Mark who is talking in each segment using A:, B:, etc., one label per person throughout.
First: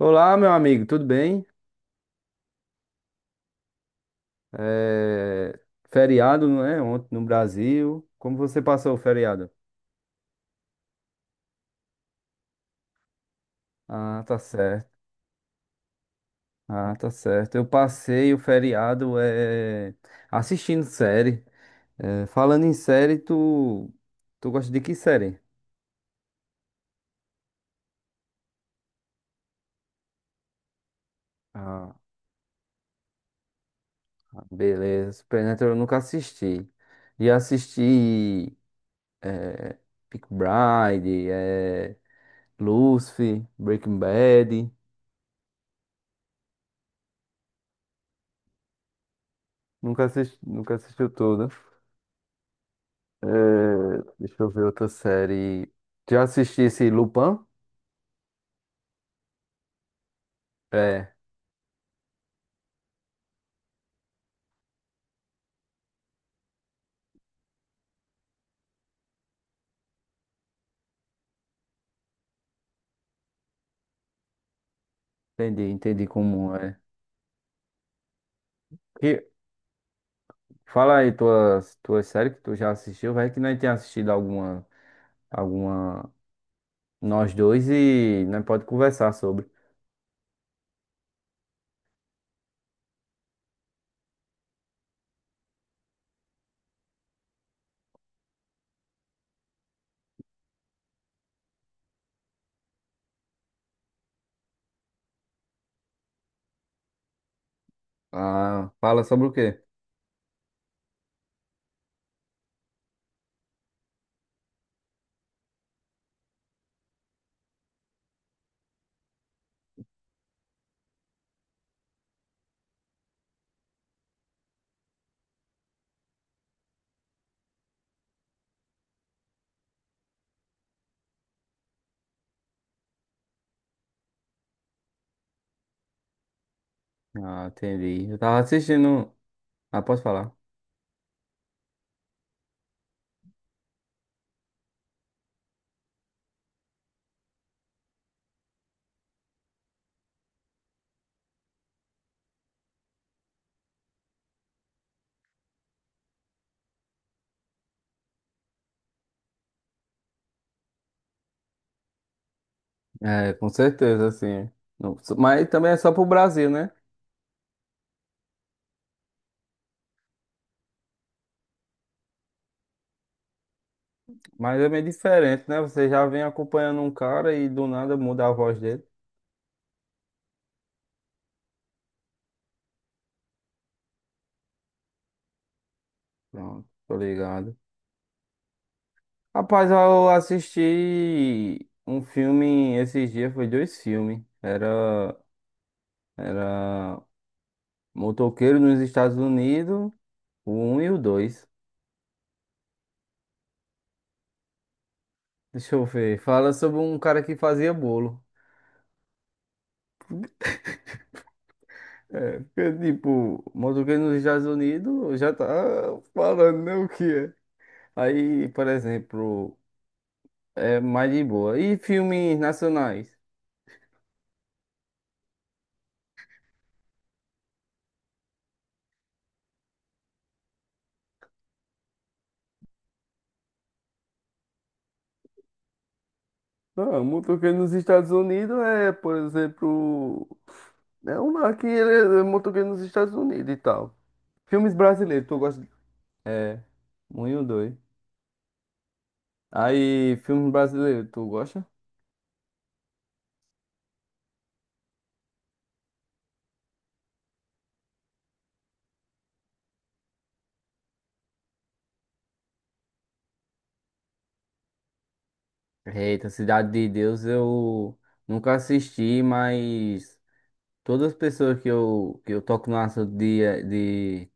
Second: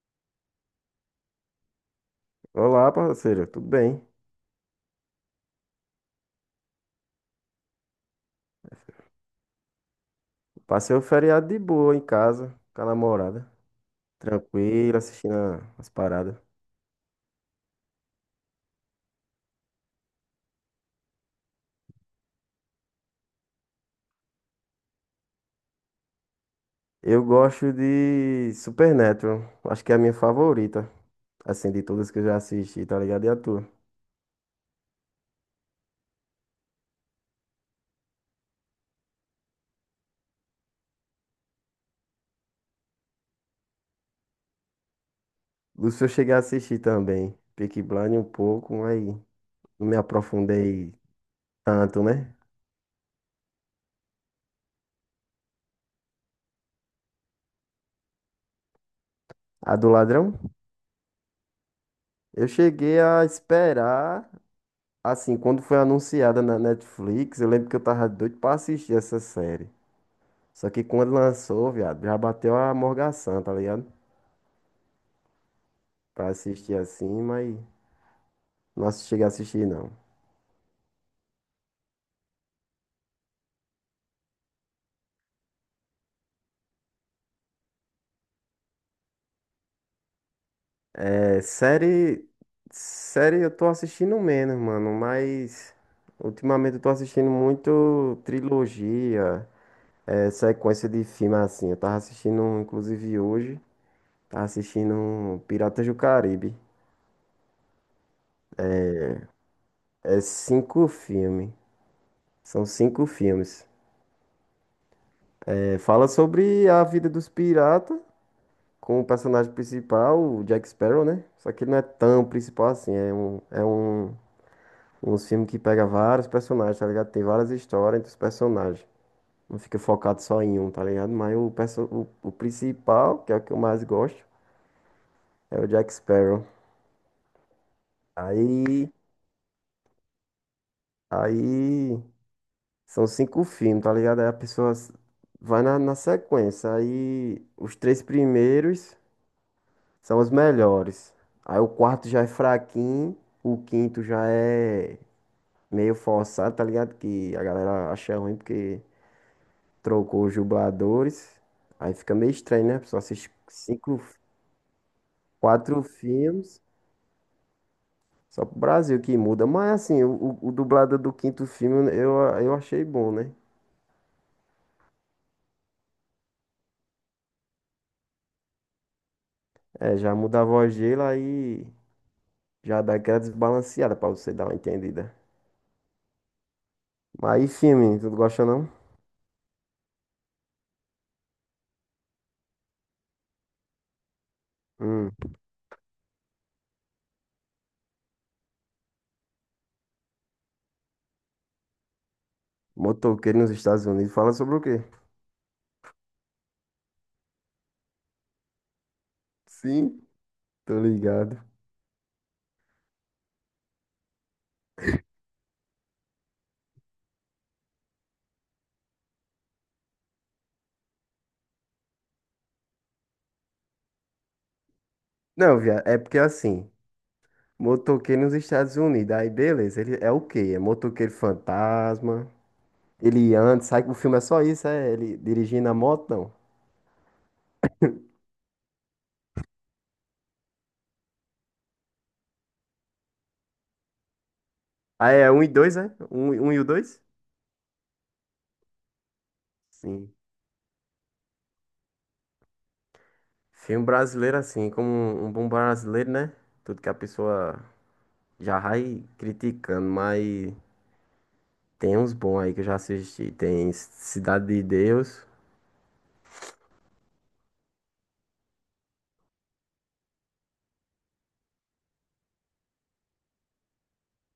A: Olá, meu amigo, tudo bem?
B: Olá, parceiro, tudo bem?
A: É... Feriado, não é? Ontem no Brasil. Como você passou o feriado?
B: Passei o feriado de boa em casa, com a namorada,
A: Ah, tá certo.
B: tranquilo, assistindo as paradas.
A: Ah, tá certo. Eu passei o feriado assistindo série. É, falando em série, tu gosta de que série?
B: Eu gosto de Supernatural, acho que é a minha favorita, assim, de
A: Ah,
B: todas que eu já assisti, tá ligado? E a tua?
A: beleza. Supernatural eu nunca assisti. E assisti Peaky Blinders, Lucifer, Breaking Bad.
B: Lúcio eu cheguei a assistir também, Peaky Blinders um pouco, mas não me
A: Nunca assisti... nunca
B: aprofundei
A: assistiu tudo.
B: tanto, né?
A: É, deixa eu ver outra série. Já assisti esse Lupin?
B: A do Ladrão?
A: É,
B: Eu cheguei a esperar, assim, quando foi anunciada na Netflix, eu lembro que eu tava doido pra assistir essa série. Só que quando lançou, viado, já bateu a morgação, tá ligado?
A: entendi, entendi
B: Pra
A: como
B: assistir
A: é.
B: assim, mas não assisti-
A: E
B: cheguei a assistir, não.
A: fala aí tuas séries que tu já assistiu, vai que nós tenha assistido alguma, alguma, nós dois e nós pode conversar sobre.
B: É, série. Série eu tô assistindo menos, mano, mas. Ultimamente eu tô assistindo muito trilogia, é, sequência de filme assim. Eu tava assistindo, inclusive hoje, tava assistindo Piratas do Caribe.
A: Ah, fala sobre o quê?
B: É cinco filmes. São cinco filmes. É, fala sobre a vida dos piratas, com o personagem principal, o Jack Sparrow, né? Só que ele não é tão principal assim. Um filme que pega vários personagens, tá ligado? Tem várias histórias entre os personagens. Não fica focado só em um, tá ligado? Mas o principal, que é o que eu mais gosto, é o Jack Sparrow.
A: Ah, entendi. Eu tava
B: Aí,
A: assistindo. Ah, posso falar?
B: aí são cinco filmes, tá ligado? Aí a pessoa vai na sequência. Aí os três primeiros são os melhores. Aí o quarto já é fraquinho, o quinto já é meio forçado, tá ligado? Que a galera acha ruim porque trocou os dubladores. Aí fica meio estranho, né? A pessoa assiste
A: É, com
B: cinco,
A: certeza, sim. Não, so- Mas também é
B: quatro
A: só pro Brasil,
B: filmes
A: né?
B: só pro Brasil que muda. Mas assim, o dublado do quinto filme eu achei bom, né?
A: Mas é meio diferente, né? Você já vem acompanhando um cara e do nada muda a voz dele.
B: É, já muda a voz dele, aí já dá aquela desbalanceada pra você dar uma entendida.
A: Pronto, tô
B: Mas e
A: ligado.
B: filme, tu não gosta não?
A: Rapaz, eu assisti um filme esses dias, foi dois filmes.
B: Hum,
A: Era Motoqueiro nos Estados Unidos, o um e o dois.
B: motoqueiro nos Estados Unidos fala sobre o quê?
A: Deixa eu ver. Fala sobre um cara que fazia bolo.
B: Sim, tô ligado.
A: É, porque, tipo, Motoqueiro nos Estados Unidos já tá falando, né, o que é. Aí, por exemplo, é mais de boa. E filmes nacionais?
B: Não, viado, é porque assim, Motoqueiro nos Estados Unidos. Aí, beleza. Ele é o quê? É motoqueiro fantasma. Ele anda, sai. O filme é só isso, é? Ele dirigindo a moto, não.
A: Não, o motoqueiro nos Estados Unidos é, por exemplo, é um aqui, ele é motoqueiro nos Estados Unidos e tal. Filmes
B: Ah,
A: brasileiros,
B: é
A: tu
B: um e
A: gosta?
B: dois, é? Um e o dois?
A: Muito doido.
B: Sim.
A: Aí, filmes brasileiros, tu gosta?
B: Filme brasileiro, assim, como um bom brasileiro, né? Tudo que a pessoa já vai criticando, mas tem uns bons aí que eu já assisti. Tem Cidade de Deus.
A: Eita, Cidade de Deus eu nunca assisti, mas todas as pessoas que eu que eu toco no assunto de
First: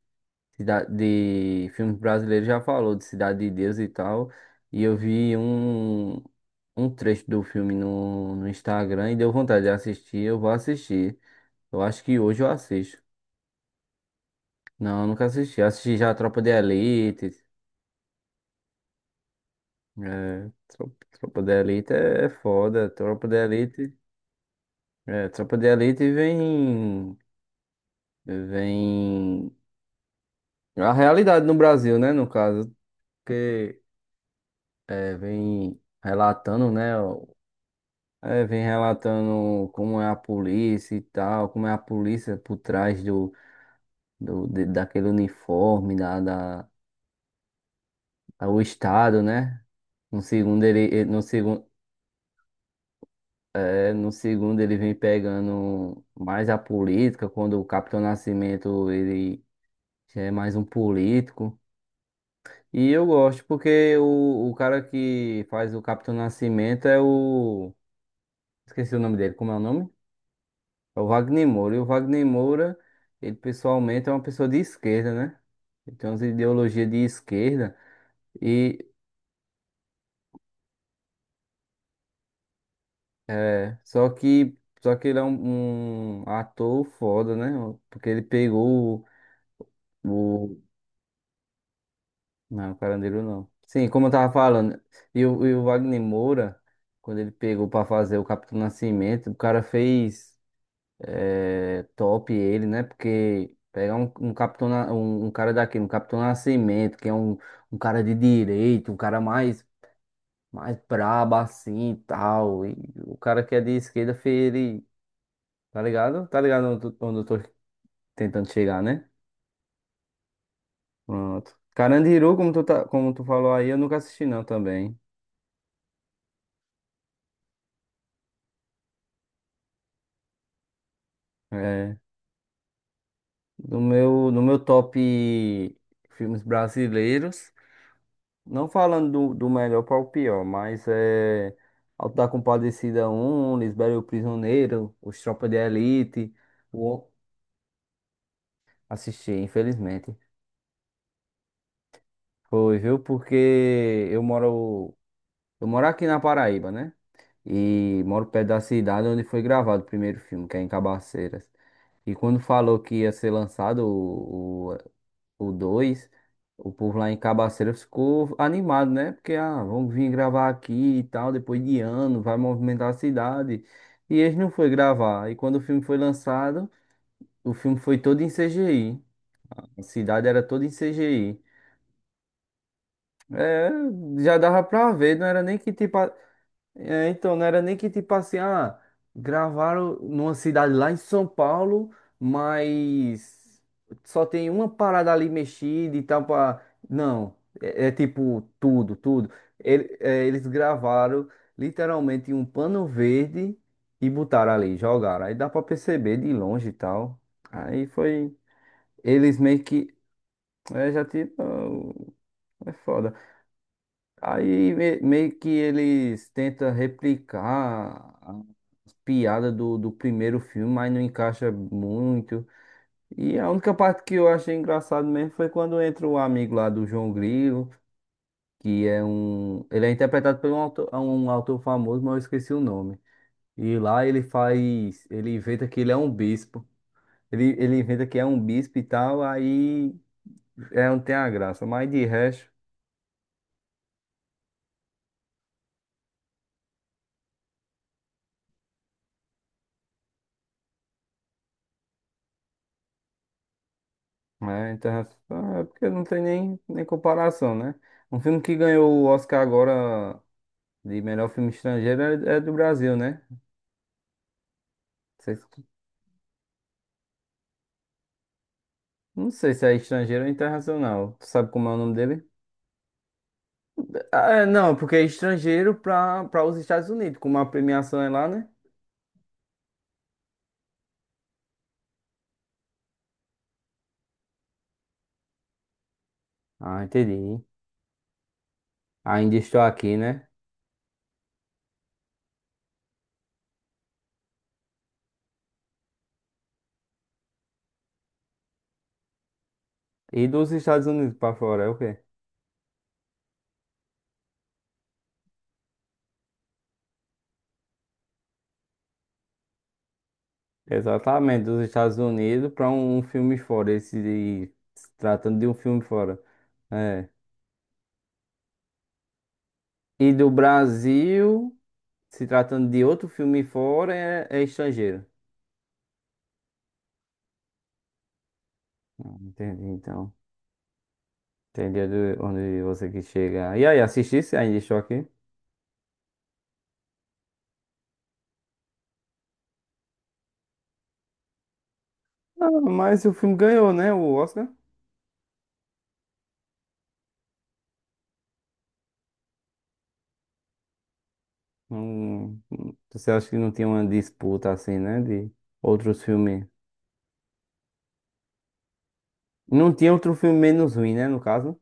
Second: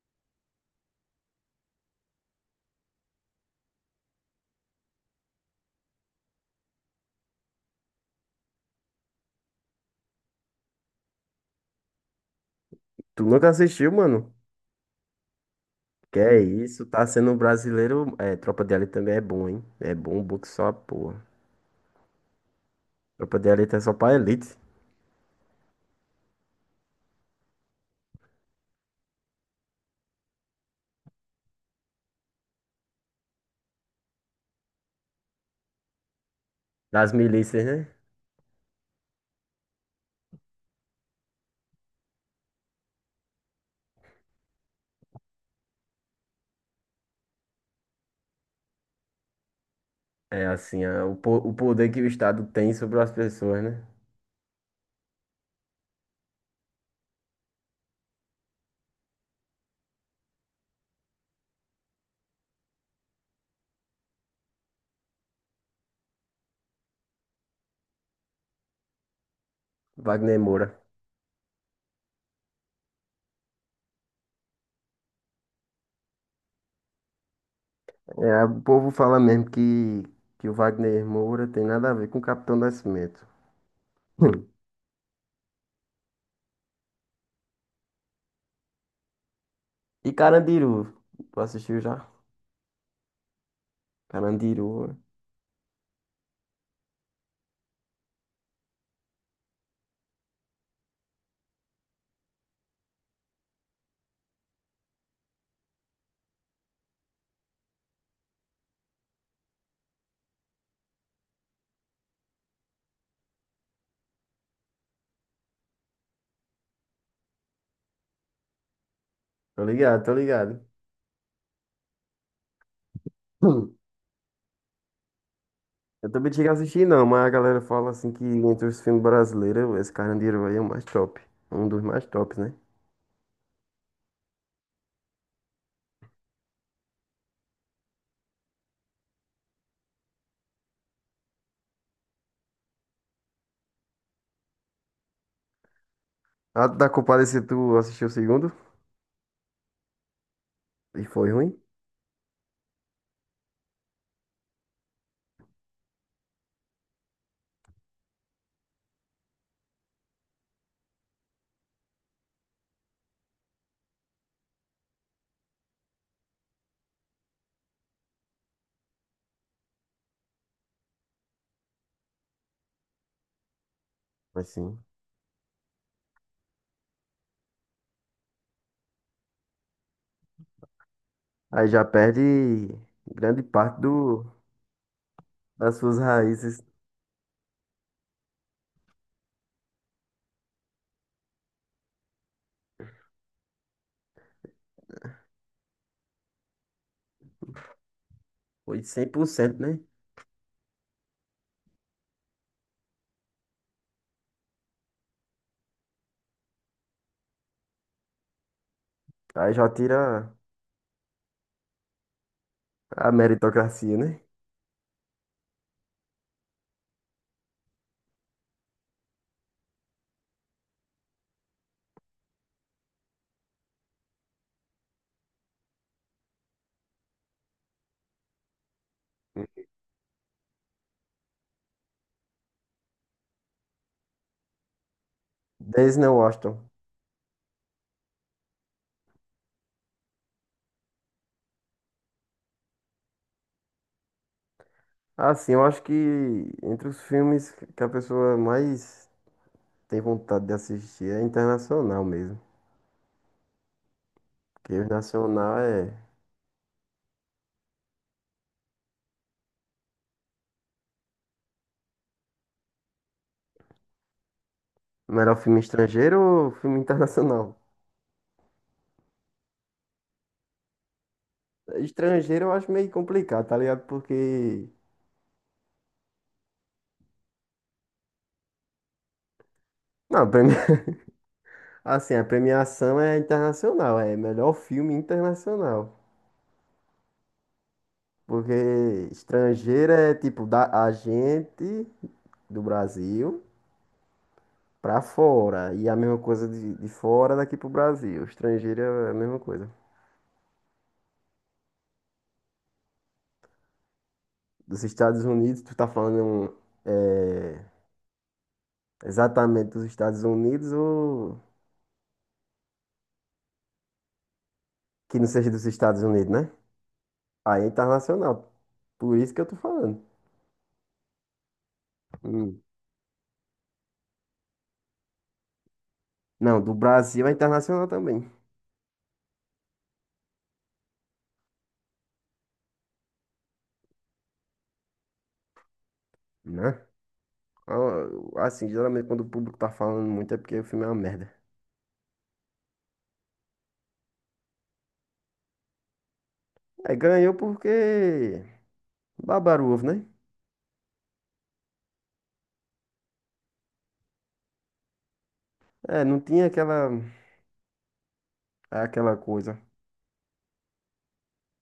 A: De filmes brasileiros já falou de Cidade de Deus e tal. E eu vi um trecho do filme no Instagram e deu vontade de assistir. Eu vou assistir. Eu acho que hoje eu assisto.
B: Tu nunca assistiu, mano?
A: Não, eu nunca assisti. Assisti já a
B: Que
A: Tropa
B: é
A: de
B: isso, tá sendo
A: Elite.
B: um brasileiro. É, Tropa de Elite também é bom, hein? É bom, bom que
A: É,
B: só a porra.
A: Tropa de Elite é foda. Tropa de
B: Tropa de elite é só
A: Elite.
B: pra elite.
A: É, Tropa de Elite vem. Vem. A realidade no Brasil, né? No caso, porque é, vem relatando, né?
B: Das milícias, né?
A: É, vem relatando como é a polícia e tal, como é a polícia por trás daquele uniforme, da, o estado, né? No
B: É
A: segundo
B: assim,
A: no
B: o
A: segundo,
B: poder que o Estado tem sobre as pessoas, né?
A: é, no segundo ele vem pegando mais a política, quando o Capitão Nascimento ele já é mais um político. E eu gosto porque o cara que faz o Capitão Nascimento é o, esqueci o nome dele, como é o nome?
B: Wagner Moura.
A: É o Wagner Moura. E o Wagner Moura, ele pessoalmente é uma pessoa de esquerda, né? Ele tem umas ideologias de esquerda.
B: É, o
A: E
B: povo fala mesmo que o Wagner Moura tem nada a ver com o Capitão Nascimento.
A: é,
B: Hum.
A: só que ele é um, um ator foda, né? Porque ele pegou
B: E
A: o...
B: Carandiru, tu assistiu já?
A: Não, o Carandiru não. Sim, como eu tava falando.
B: Carandiru.
A: E o Wagner Moura, quando ele pegou pra fazer o Capitão Nascimento, o cara fez. É, top ele, né? Porque pegar um, um capitão, um, um cara daquele, um capitão Nascimento, que é um, um cara de direito, um cara mais, mais brabo assim e tal. E o cara que é de esquerda, ele. Tá ligado? Tá ligado onde eu tô tentando chegar, né?
B: Tô ligado, tô ligado.
A: Pronto. Carandiru, como como tu falou aí,
B: Hum.
A: eu nunca assisti não também.
B: Eu também cheguei a assistir não, mas a galera fala assim que entre os filmes brasileiros, esse Carandiru aí é o mais top. Um dos
A: É,
B: mais tops, né?
A: no meu, no meu top filmes brasileiros. Não falando do melhor para o pior, mas é. Auto da Compadecida Um Lisbela e o Prisioneiro, Os Tropas de Elite.
B: A da
A: O...
B: Compadecida, tu assistiu o segundo?
A: Assisti, infelizmente.
B: E foi ruim?
A: Foi, viu? Porque eu moro. Eu moro aqui na Paraíba, né? E moro perto da cidade onde foi gravado o primeiro filme, que é em Cabaceiras. E quando falou que ia ser lançado o dois, o povo lá em Cabaceira ficou animado, né? Porque, ah, vamos vir gravar aqui e tal, depois de ano, vai movimentar a cidade. E eles não
B: Mas
A: foi
B: sim.
A: gravar. E quando o filme foi lançado, o filme foi todo em CGI. A cidade era toda em CGI.
B: Aí já perde grande
A: É,
B: parte
A: já dava pra ver, não era nem que
B: das
A: tipo.
B: suas raízes.
A: É, então, não era nem que tipo assim, ah, gravaram numa cidade lá em São Paulo, mas só tem uma parada ali mexida e tal pra... Não, é, é tipo
B: Foi
A: tudo,
B: cem por
A: tudo.
B: cento né?
A: Eles gravaram literalmente em um pano verde e botaram ali, jogaram. Aí dá pra perceber de longe e tal. Aí foi... Eles
B: Aí
A: meio
B: já
A: que...
B: tira
A: É, já tinha... É
B: a
A: foda.
B: meritocracia, né?
A: Meio que eles tentam replicar as piadas do primeiro filme, mas não encaixa muito. E a única parte que eu achei engraçado mesmo foi quando entra o amigo lá do João Grilo, que é um. Ele é interpretado por um autor famoso, mas eu esqueci o nome. E lá ele faz. Ele inventa que ele é
B: Denzel
A: um bispo.
B: Washington.
A: Ele inventa que é um bispo e tal, aí é, não tem a graça. Mas de resto.
B: Assim, eu acho que entre os filmes que a pessoa mais tem vontade de assistir é internacional mesmo.
A: É,
B: Porque o
A: internacional,
B: nacional
A: é porque
B: é
A: não tem nem comparação, né? Um filme que ganhou o Oscar agora de melhor filme estrangeiro é do Brasil, né? Não
B: melhor
A: sei,
B: filme
A: se
B: estrangeiro ou filme internacional?
A: não sei se é estrangeiro ou internacional. Tu sabe como é o nome dele?
B: Estrangeiro eu acho meio complicado, tá ligado?
A: Ah, é,
B: Porque.
A: não, é porque é estrangeiro para os Estados Unidos, como a premiação é lá, né?
B: Não, premi- assim, a premiação é internacional, é melhor filme internacional.
A: Ah, entendi.
B: Porque
A: Ainda estou
B: estrangeira
A: aqui,
B: é
A: né?
B: tipo da a gente do Brasil pra fora. E a mesma coisa de fora daqui pro Brasil. Estrangeira é a mesma coisa.
A: E dos Estados Unidos para fora, é o quê?
B: Dos Estados Unidos, tu tá falando é, exatamente dos Estados Unidos ou
A: Exatamente, dos Estados Unidos para um filme fora, esse de, se
B: que não
A: tratando de
B: seja
A: um
B: dos
A: filme
B: Estados
A: fora.
B: Unidos, né?
A: É.
B: Aí é internacional. Por isso que eu tô falando.
A: E do Brasil, se
B: Hum.
A: tratando de outro filme fora, é estrangeiro.
B: Não, do Brasil é internacional também,
A: Ah, entendi, então. Entendi onde você quis chegar. E aí, assistisse ainda estou aqui?
B: né? Ah, assim, geralmente quando o público tá falando muito é porque o filme é uma merda.
A: Ah, mas o filme ganhou, né? O Oscar.
B: É, ganhou porque Babaruvo, né?
A: Não- Você acha que não tinha uma disputa assim, né? De outros
B: É, não
A: filmes.
B: tinha aquela coisa.
A: Não tinha outro filme menos ruim, né? No caso.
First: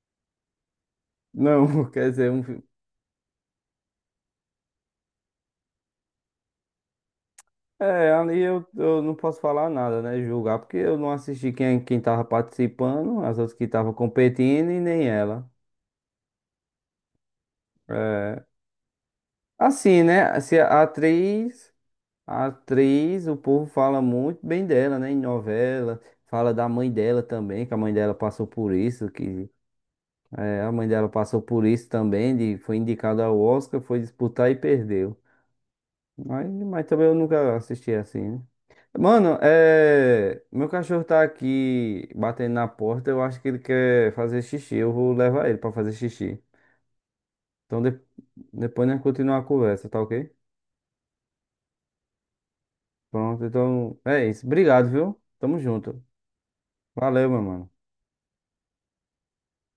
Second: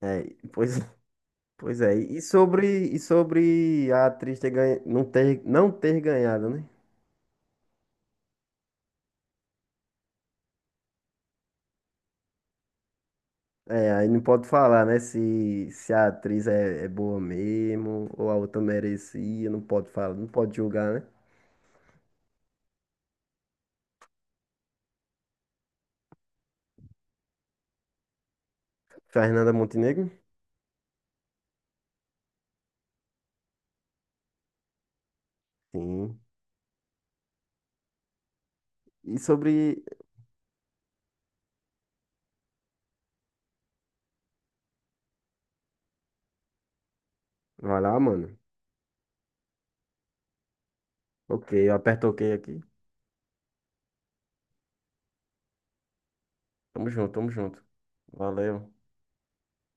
B: É, pois,
A: Não,
B: pois é.
A: quer
B: E
A: dizer, um filme.
B: sobre e sobre a atriz ter ganha, não ter ganhado, né?
A: É, ali eu não posso falar nada, né? Julgar, porque eu não assisti quem, quem tava participando, as outras que
B: É,
A: estavam
B: aí não pode
A: competindo e
B: falar, né?
A: nem ela.
B: Se a atriz é boa mesmo ou a outra merecia, não pode
A: Assim,
B: falar, não
A: né?
B: pode
A: Se a
B: julgar, né?
A: atriz, a atriz, o povo fala muito bem dela, né? Em novela, fala da mãe dela também, que a mãe dela passou por isso, que
B: Fernanda Montenegro?
A: é, a mãe dela passou por isso também, de, foi indicada ao Oscar, foi disputar e perdeu.
B: Sim.
A: Mas também eu nunca assisti assim, né?
B: E
A: Mano,
B: sobre,
A: é, meu cachorro tá aqui batendo na porta, eu acho que ele quer fazer xixi, eu vou levar ele pra fazer xixi.
B: vai
A: Então
B: lá, mano.
A: depois nós continuamos a conversa, tá ok?
B: Ok, eu aperto ok aqui.
A: Pronto, então é isso. Obrigado, viu? Tamo junto.
B: Tamo junto,
A: Valeu,
B: tamo
A: meu
B: junto.
A: mano.
B: Valeu.